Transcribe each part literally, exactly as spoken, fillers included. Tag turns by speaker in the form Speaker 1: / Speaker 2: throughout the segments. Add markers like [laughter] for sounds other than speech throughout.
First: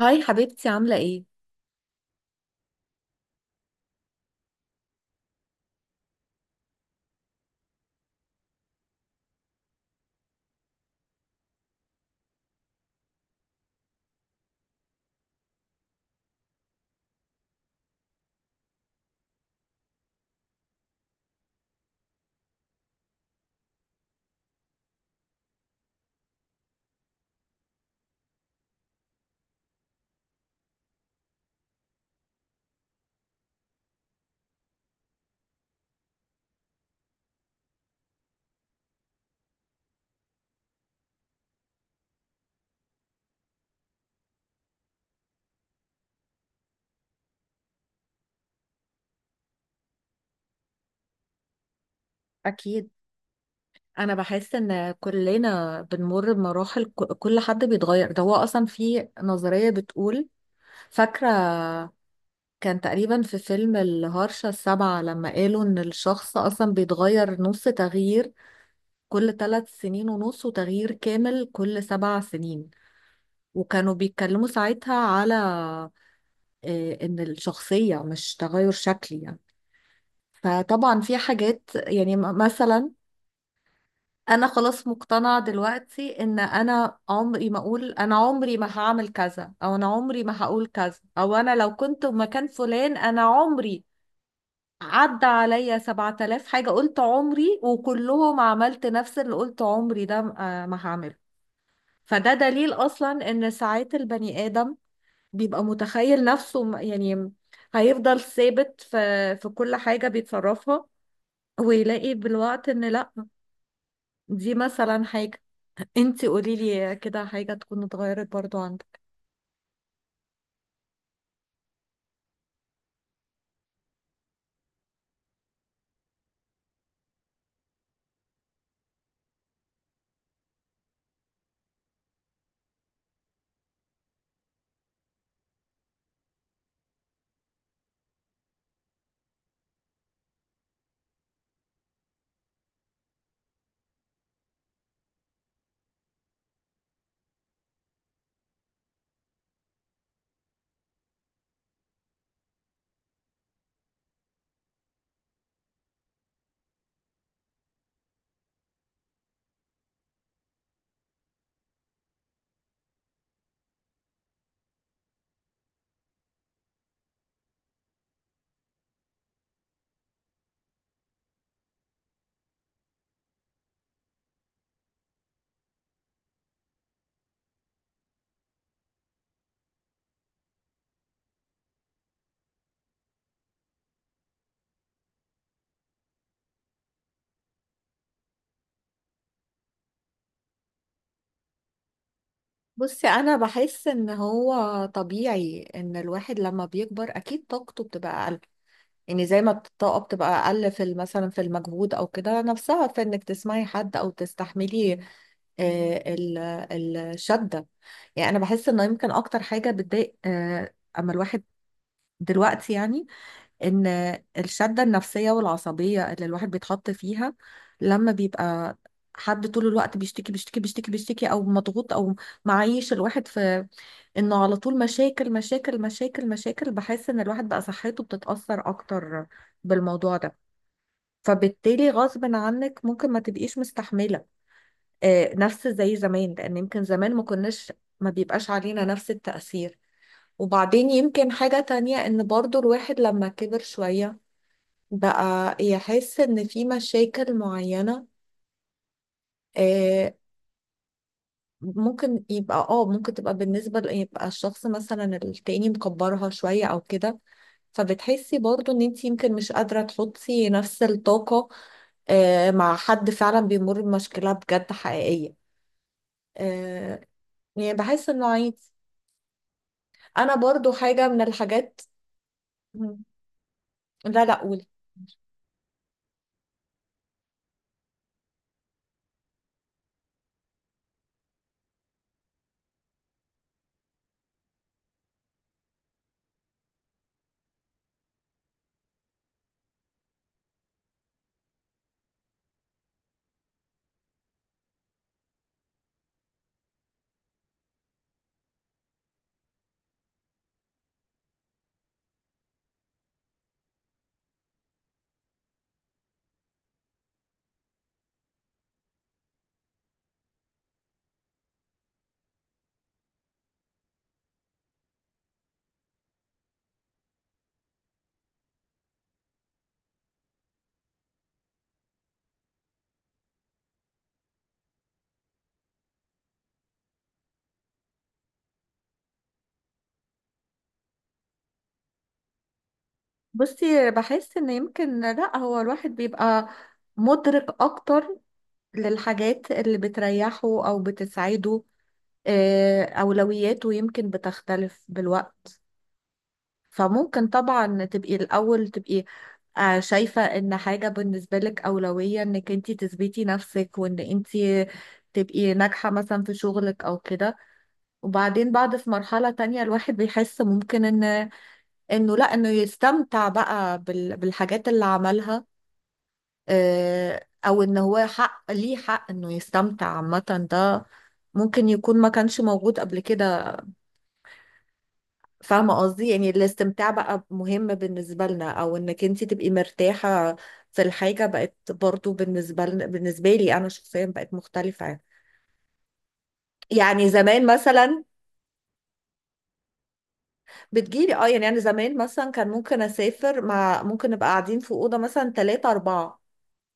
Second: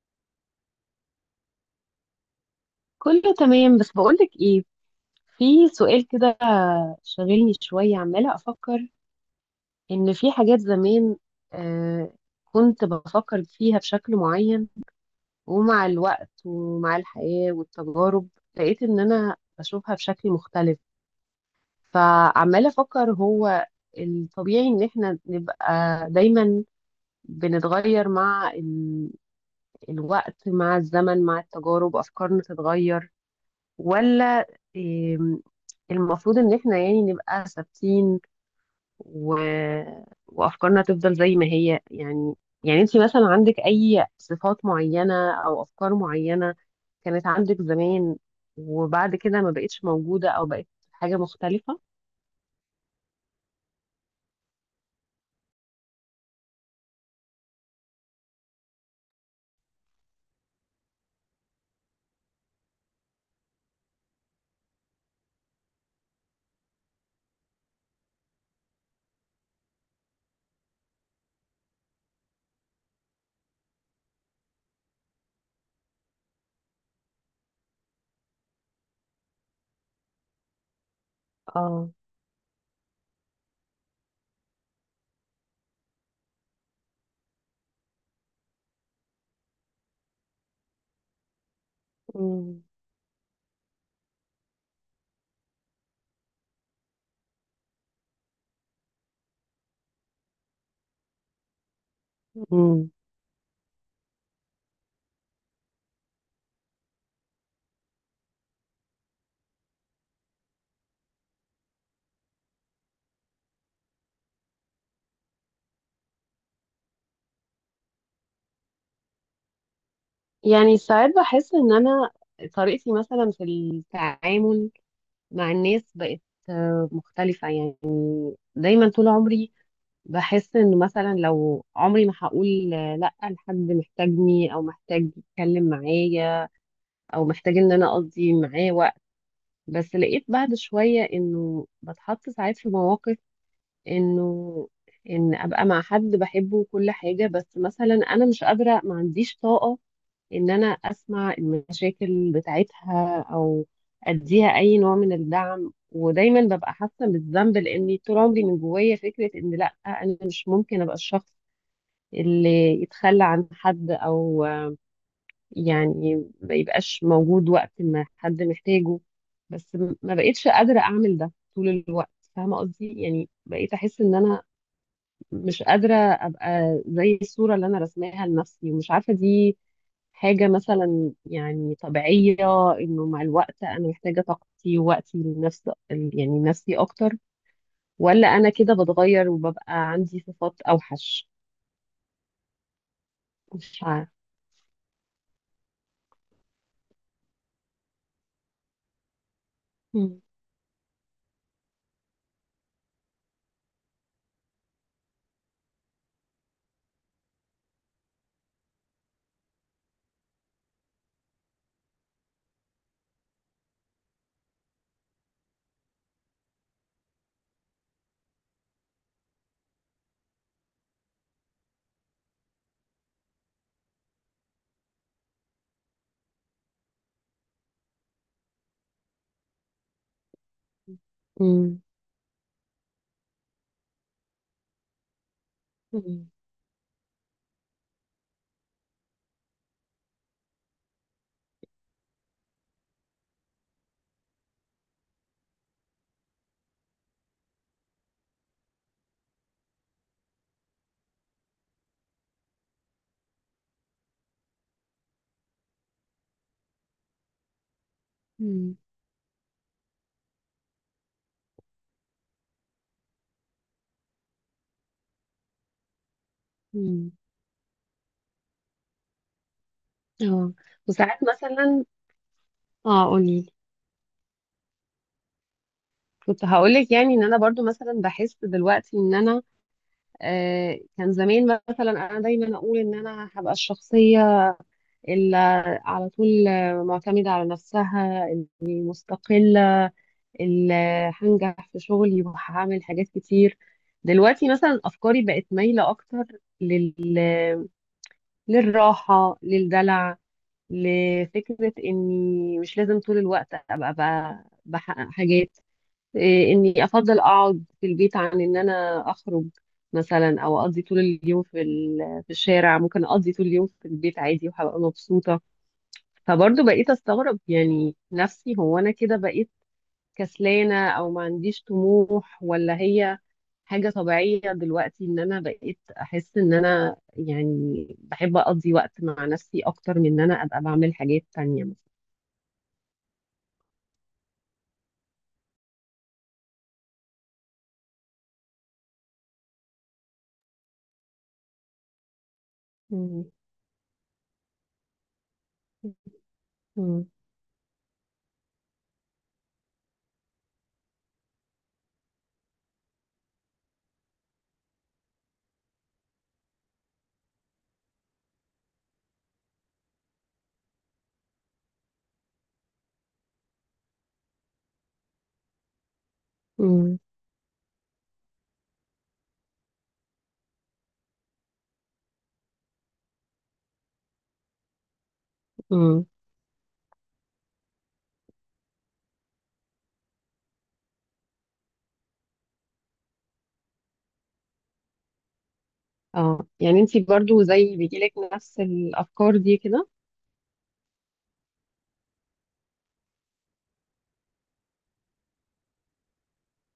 Speaker 1: هاي حبيبتي، عاملة ايه؟
Speaker 2: كله تمام. بس بقولك ايه، في سؤال كده شاغلني شوية. عمالة أفكر إن في حاجات زمان آه كنت بفكر فيها بشكل معين، ومع الوقت ومع الحياة والتجارب لقيت إن أنا بشوفها بشكل مختلف. فعمالة أفكر، هو الطبيعي إن إحنا نبقى دايما بنتغير مع ال- الوقت، مع الزمن، مع التجارب، أفكارنا تتغير؟ ولا إم، المفروض ان احنا يعني نبقى ثابتين و... وافكارنا تفضل زي ما هي؟ يعني، يعني انت مثلا عندك اي صفات معينة او افكار معينة كانت عندك زمان وبعد كده ما بقتش موجودة او بقت حاجة مختلفة؟
Speaker 1: أكيد، أنا بحس إن كلنا بنمر بمراحل، ك- كل حد بيتغير. ده هو أصلا في نظرية بتقول، فاكرة، كان تقريبا في فيلم الهرشة السابعة لما قالوا إن الشخص أصلا بيتغير نص تغيير كل ثلاث سنين ونص، وتغيير كامل كل سبع سنين. وكانوا بيتكلموا ساعتها على آه، إن الشخصية مش تغير شكلي يعني. فطبعا في حاجات
Speaker 2: اه.
Speaker 1: يعني م- مثلا، انا خلاص مقتنعة دلوقتي ان انا عمري ما اقول انا عمري ما هعمل كذا، او انا عمري ما هقول كذا، او انا لو كنت مكان
Speaker 2: مم.
Speaker 1: فلان. انا عمري عدى عليا سبعة آلاف حاجة قلت عمري، وكلهم عملت نفس اللي قلت عمري ده آه، ما هعمله. فده دليل
Speaker 2: مم.
Speaker 1: اصلا ان ساعات البني ادم بيبقى متخيل نفسه م- يعني هيفضل ثابت في في كل حاجة بيتصرفها، ويلاقي بالوقت ان لا. دي مثلا حاجة، انتي قوليلي كده حاجة تكون اتغيرت برضو عندك.
Speaker 2: يعني ساعات بحس ان انا طريقتي مثلا في التعامل مع الناس بقت آه، مختلفة يعني. دايما طول عمري بحس انه مثلا لو عمري ما هقول لا لحد محتاجني او محتاج يتكلم معايا او محتاج ان انا اقضي معاه وقت. بس لقيت بعد شوية انه بتحط ساعات في مواقف، انه ان ابقى مع حد بحبه وكل حاجة، بس مثلا انا مش قادرة، ما عنديش طاقة ان انا اسمع المشاكل بتاعتها او اديها اي نوع من الدعم. ودايما ببقى حاسة بالذنب لاني طول عمري من جوايا فكرة ان لا، انا مش ممكن ابقى الشخص اللي يتخلى عن حد او يعني ما يبقاش موجود وقت ما حد محتاجه. بس م- ما بقيتش قادرة اعمل ده طول الوقت. فاهمة قصدي؟ يعني بقيت احس ان انا مش قادرة ابقى زي الصورة اللي انا رسماها لنفسي، ومش عارفة دي حاجة مثلا يعني طبيعية انه مع الوقت انا محتاجة طاقتي ووقتي لنفسي، يعني نفسي اكتر، ولا انا كده بتغير وببقى عندي صفات اوحش.
Speaker 1: بصي، انا
Speaker 2: مش
Speaker 1: بحس
Speaker 2: عارفة.
Speaker 1: ان هو طبيعي ان الواحد لما بيكبر اكيد طاقته بتبقى اقل. يعني زي ما الطاقه بتبقى اقل في ال- مثلا في المجهود او كده، نفسها في انك تسمعي حد او تستحملي آه، ال- الشده. يعني انا بحس انه يمكن اكتر حاجه بتضايق آه، اما الواحد دلوقتي يعني، ان الشدة النفسية والعصبية اللي الواحد بيتحط فيها لما بيبقى حد طول الوقت بيشتكي بيشتكي بيشتكي بيشتكي، او مضغوط، او معيش الواحد في انه على طول مشاكل مشاكل مشاكل مشاكل. بحس ان الواحد بقى صحته بتتأثر اكتر بالموضوع ده.
Speaker 2: مم.
Speaker 1: فبالتالي غصب عنك ممكن ما تبقيش مستحملة آه، نفس زي
Speaker 2: مم.
Speaker 1: زمان، لان يمكن زمان ما كناش ما بيبقاش علينا نفس التأثير. وبعدين يمكن حاجة تانية، ان برضو الواحد لما كبر شوية بقى يحس ان في مشاكل معينة آه، ممكن يبقى اه ممكن تبقى بالنسبة ل- يبقى الشخص مثلا التاني مكبرها شوية او كده. فبتحسي برضو
Speaker 2: مم.
Speaker 1: ان انت يمكن مش قادرة تحطي نفس الطاقة آه، مع حد فعلا بيمر بمشكلة بجد حقيقية، آه،
Speaker 2: مم.
Speaker 1: يعني بحس انه عادي. انا
Speaker 2: اه.
Speaker 1: برضو حاجة
Speaker 2: وساعات
Speaker 1: من الحاجات.
Speaker 2: مثلا.
Speaker 1: مم.
Speaker 2: اه، قولي.
Speaker 1: لا، لا قولي.
Speaker 2: كنت هقولك يعني ان انا برضو مثلا بحس دلوقتي ان انا آه كان زمان مثلا انا دايما اقول ان انا هبقى الشخصيه اللي على طول آه، معتمده على نفسها، اللي مستقله، اللي هنجح في شغلي وهعمل حاجات كتير. دلوقتي مثلا افكاري بقت مايله اكتر لل... للراحه، للدلع، لفكرة إني مش لازم طول الوقت أبقى بقى بحقق حاجات. إيه، إني أفضل أقعد في البيت عن إن أنا أخرج مثلا، أو أقضي طول اليوم في ال- في الشارع. ممكن أقضي طول اليوم في البيت عادي وهبقى مبسوطة. فبرضه بقيت أستغرب يعني، نفسي هو أنا كده بقيت كسلانة أو ما عنديش طموح، ولا هي حاجة طبيعية دلوقتي إن أنا بقيت أحس إن أنا يعني بحب أقضي وقت مع نفسي أكتر من إن أنا أبقى بعمل حاجات تانية.
Speaker 1: بصي، بحس ان يمكن لا، هو الواحد بيبقى مدرك اكتر للحاجات اللي بتريحه أو بتسعده. آه،
Speaker 2: مم.
Speaker 1: أولوياته يمكن بتختلف بالوقت.
Speaker 2: مم.
Speaker 1: فممكن طبعا تبقي الأول تبقي آه، شايفة إن حاجة بالنسبة لك أولوية، إنك انتي تثبتي نفسك وإن انتي تبقي ناجحة مثلا في شغلك أو كده. وبعدين بعد في مرحلة تانية الواحد بيحس ممكن إن، إنه لأ، إنه يستمتع بقى بال- بالحاجات اللي عملها،
Speaker 2: مم.
Speaker 1: آه، او ان هو حق ليه، حق انه يستمتع عامة. ده ممكن يكون ما كانش موجود قبل كده. فاهمة
Speaker 2: مم.
Speaker 1: قصدي يعني الاستمتاع بقى مهم بالنسبة لنا، او انك انت تبقي مرتاحة في الحاجة. بقت برضو بالنسبة لنا بالنسبة لي انا شخصيا بقت مختلفة يعني.
Speaker 2: اه، يعني انتي
Speaker 1: يعني
Speaker 2: برضو
Speaker 1: زمان
Speaker 2: زي
Speaker 1: مثلا
Speaker 2: بيجيلك نفس الافكار دي كده؟
Speaker 1: بتجيلي اه، يعني انا زمان مثلا كان ممكن اسافر مع ممكن نبقى قاعدين في اوضة مثلا ثلاثة اربعة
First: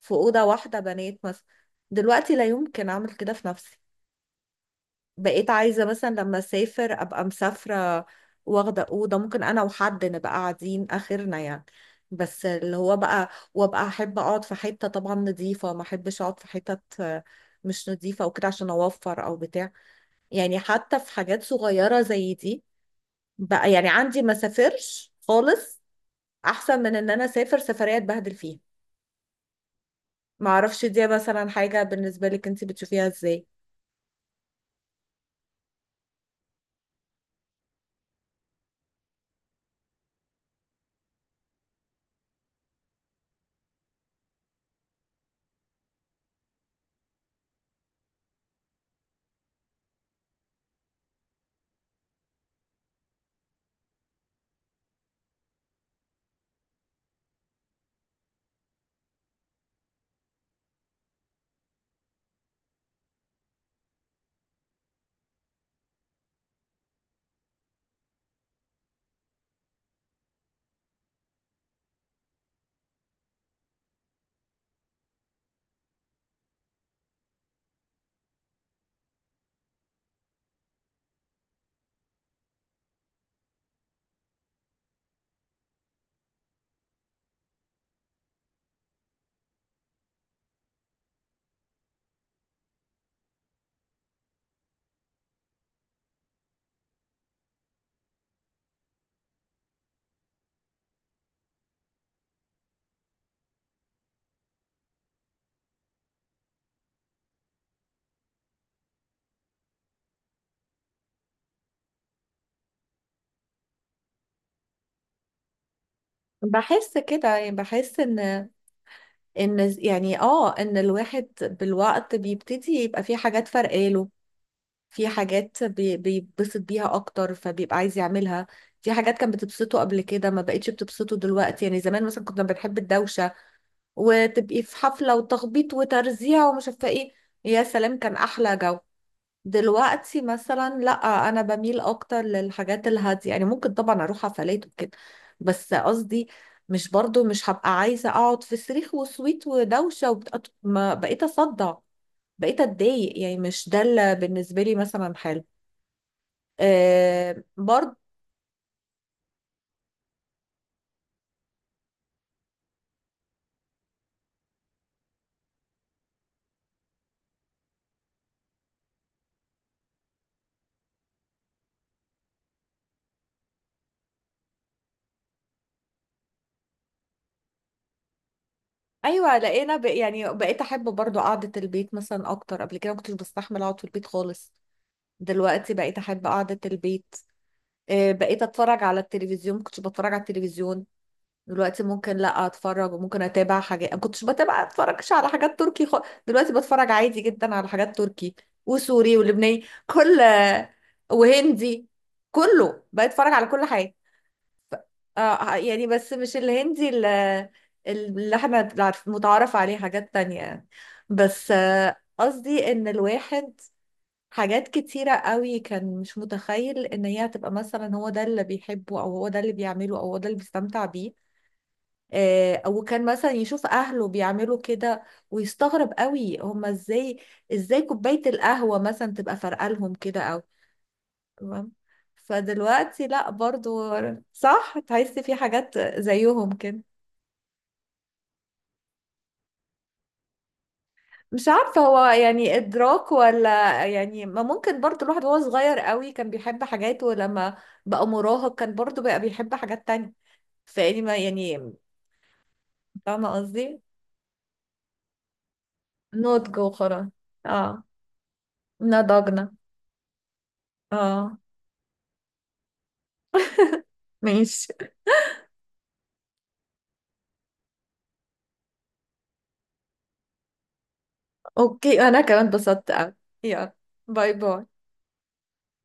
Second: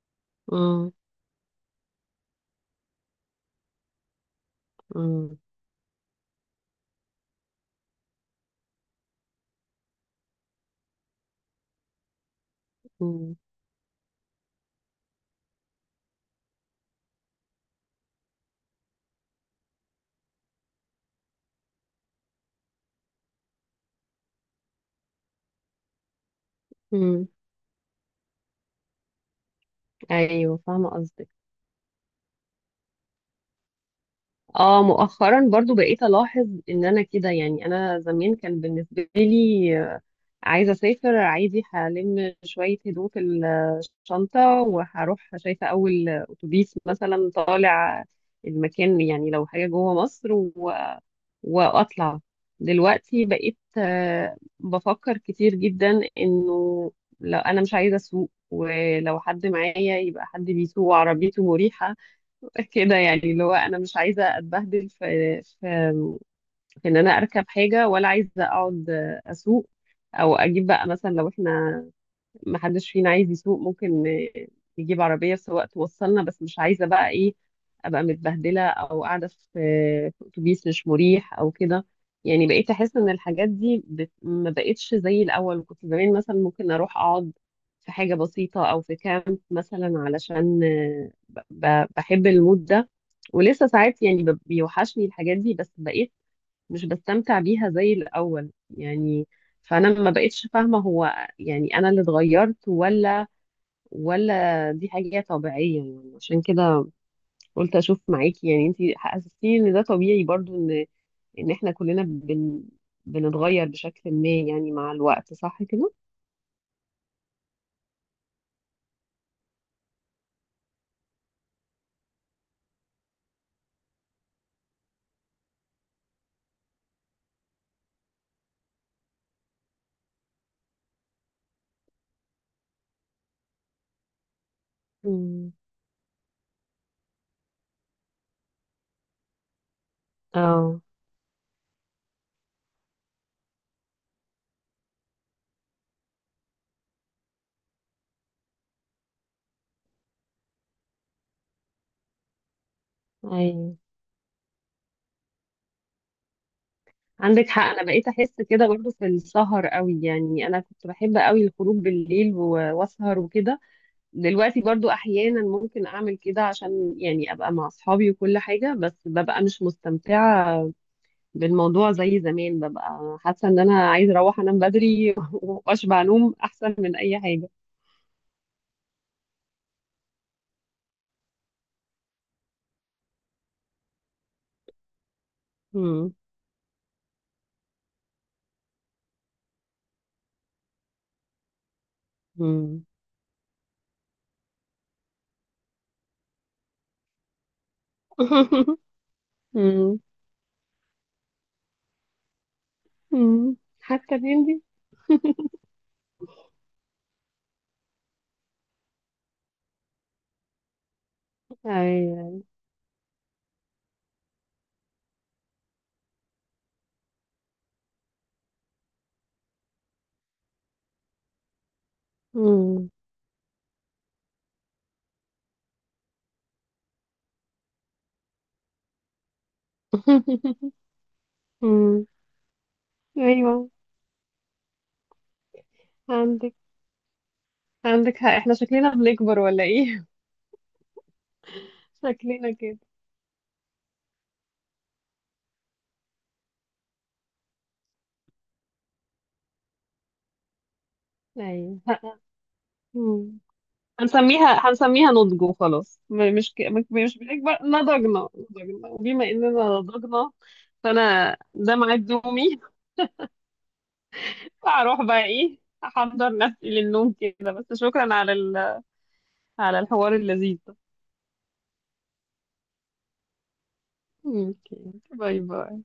Speaker 1: في اوضة واحدة
Speaker 2: مم.
Speaker 1: بنات مثلا. دلوقتي لا يمكن اعمل كده في نفسي.
Speaker 2: مم.
Speaker 1: بقيت عايزة مثلا لما أسافر أبقى مسافرة، واخدة أوضة ممكن أنا وحد نبقى قاعدين آخرنا يعني. بس اللي هو بقى،
Speaker 2: مم.
Speaker 1: وأبقى أحب أقعد في حتة طبعا نظيفة، ما أحبش أقعد في حتت آه، مش نظيفة وكده عشان أوفر أو بتاع. يعني حتى في حاجات صغيرة زي دي، بقى يعني عندي ما سافرش خالص أحسن من إن أنا
Speaker 2: مم.
Speaker 1: أسافر سفرية أتبهدل فيها.
Speaker 2: ايوه،
Speaker 1: معرفش،
Speaker 2: فاهمه
Speaker 1: دي
Speaker 2: قصدك.
Speaker 1: مثلا حاجة بالنسبة لك أنت بتشوفيها إزاي؟
Speaker 2: اه، مؤخرا برضو بقيت الاحظ ان انا كده. يعني انا زمان كان بالنسبه لي آه، عايزه اسافر، عايزي هلم شويه هدوم في الشنطه وهروح شايفه اول اتوبيس مثلا طالع المكان، يعني لو حاجه جوه مصر واطلع. دلوقتي بقيت آه، بفكر كتير جدا انه لو انا مش عايزه اسوق، ولو حد معايا يبقى حد بيسوق وعربيته مريحه. [laughs] كده يعني، اللي هو انا مش عايزه اتبهدل في في في ان انا اركب حاجه، ولا عايزه اقعد آه، اسوق. او اجيب بقى مثلا لو احنا ما حدش فينا عايز يسوق، ممكن ن- نجيب عربية سواق توصلنا. بس مش عايزة بقى ايه، ابقى متبهدلة او قاعدة في في اتوبيس مش مريح او كده. يعني بقيت احس ان الحاجات دي بت... ما بقتش زي الاول. كنت زمان مثلا ممكن اروح اقعد في حاجة بسيطة او في كامب مثلا علشان آه، ب... ب- بحب المود ده. ولسه ساعات يعني ب- بيوحشني الحاجات دي، بس بقيت مش بستمتع بيها زي الأول يعني. فأنا ما بقتش فاهمة، هو يعني أنا اللي اتغيرت، ولا ولا دي حاجة طبيعية؟ يعني عشان كده قلت أشوف معاكي. يعني أنتي حسستيني إن ده طبيعي برضو، إن إن إحنا كلنا بن بنتغير بشكل ما يعني مع الوقت، صح كده؟
Speaker 1: بحس كده يعني، بحس إن، ان يعني اه ان الواحد بالوقت بيبتدي يبقى في حاجات فرقاله، في حاجات بي- بيتبسط بيها اكتر فبيبقى عايز يعملها. في حاجات كانت بتبسطه قبل كده ما بقتش بتبسطه دلوقتي. يعني زمان مثلا كنا بنحب الدوشة، وتبقي في حفلة
Speaker 2: مم.
Speaker 1: وتخبيط وترزيع ومش عارفة ايه، يا سلام كان احلى جو. دلوقتي مثلا
Speaker 2: اه.
Speaker 1: لا، انا بميل اكتر للحاجات الهاديه. يعني ممكن طبعا اروح حفلات وكده، بس قصدي مش برضو مش هبقى عايزه اقعد في صريخ وسويت ودوشه وبت... ما بقيت اصدع، بقيت اتضايق. يعني مش
Speaker 2: أيوه،
Speaker 1: ده اللي بالنسبه لي مثلا حلو. آه
Speaker 2: عندك حق. أنا
Speaker 1: برضو.
Speaker 2: بقيت أحس كده برضو في السهر قوي. يعني أنا كنت بحب قوي الخروج بالليل و- وأسهر وكده. دلوقتي برضو احيانا ممكن اعمل كده عشان يعني ابقى مع اصحابي وكل حاجة، بس ببقى مش مستمتعة بالموضوع زي زمان، ببقى حاسة ان انا عايزة اروح انام بدري. [laughs] واشبع نوم احسن من اي حاجة.
Speaker 1: ايوه لقينا ب... يعني بقيت احب برضو قعده البيت مثلا اكتر. قبل كده ما كنتش بستحمل اقعد في البيت خالص، دلوقتي بقيت
Speaker 2: مم.
Speaker 1: احب قعده البيت. آه بقيت اتفرج على التلفزيون، ما كنتش بتفرج على التلفزيون. دلوقتي ممكن لا
Speaker 2: مم.
Speaker 1: اتفرج، وممكن اتابع حاجات ما كنتش بتابع، اتفرجش على حاجات تركي خ... دلوقتي بتفرج عادي جدا على حاجات تركي
Speaker 2: [laughs]
Speaker 1: وسوري ولبناني
Speaker 2: مم.
Speaker 1: كل، وهندي. كله بتفرج على
Speaker 2: مم.
Speaker 1: كل حاجه.
Speaker 2: حتى بيندي.
Speaker 1: آه آه، يعني بس مش الهندي اللي, اللي احنا عارف- متعارف عليه، حاجات تانية يعني. بس آه،
Speaker 2: ايوه.
Speaker 1: قصدي ان الواحد، حاجات كتيرة قوي كان مش متخيل ان هي هتبقى مثلا هو ده اللي بيحبه او هو ده اللي بيعمله او هو ده اللي بيستمتع بيه، آه، او
Speaker 2: مم.
Speaker 1: كان مثلا يشوف اهله بيعملوا كده ويستغرب قوي هما ازاي ازاي كوباية القهوة مثلا تبقى فارقة لهم كده او.
Speaker 2: [laughs]
Speaker 1: تمام.
Speaker 2: مم.
Speaker 1: فدلوقتي لا،
Speaker 2: ايوه.
Speaker 1: برضو صح، تحسي في حاجات زيهم
Speaker 2: عندك
Speaker 1: كده.
Speaker 2: عندك حق. احنا شكلنا بنكبر ولا ايه؟
Speaker 1: مش عارفة
Speaker 2: [laughs]
Speaker 1: هو
Speaker 2: شكلنا
Speaker 1: يعني
Speaker 2: كده.
Speaker 1: إدراك ولا يعني، ما ممكن برضو الواحد وهو صغير قوي كان بيحب حاجات، ولما بقى مراهق كان برضو بقى بيحب حاجات تانية. فيعني ما يعني،
Speaker 2: ايوه.
Speaker 1: فاهمة
Speaker 2: مم.
Speaker 1: قصدي.
Speaker 2: هنسميها هنسميها نضج وخلاص. م- مش
Speaker 1: نضج
Speaker 2: ك... مش
Speaker 1: وخلاص.
Speaker 2: مش بنكبر،
Speaker 1: اه
Speaker 2: نضجنا. نضجنا. وبما اننا
Speaker 1: نضجنا.
Speaker 2: نضجنا،
Speaker 1: اه،
Speaker 2: فانا ده ميعاد نومي.
Speaker 1: ماشي.
Speaker 2: هروح بقى ايه، احضر نفسي للنوم كده. بس شكرا على ال... على الحوار اللذيذ ده.
Speaker 1: اوكي، انا كمان اتبسطت اوي. يلا، باي باي.
Speaker 2: اوكي. باي باي.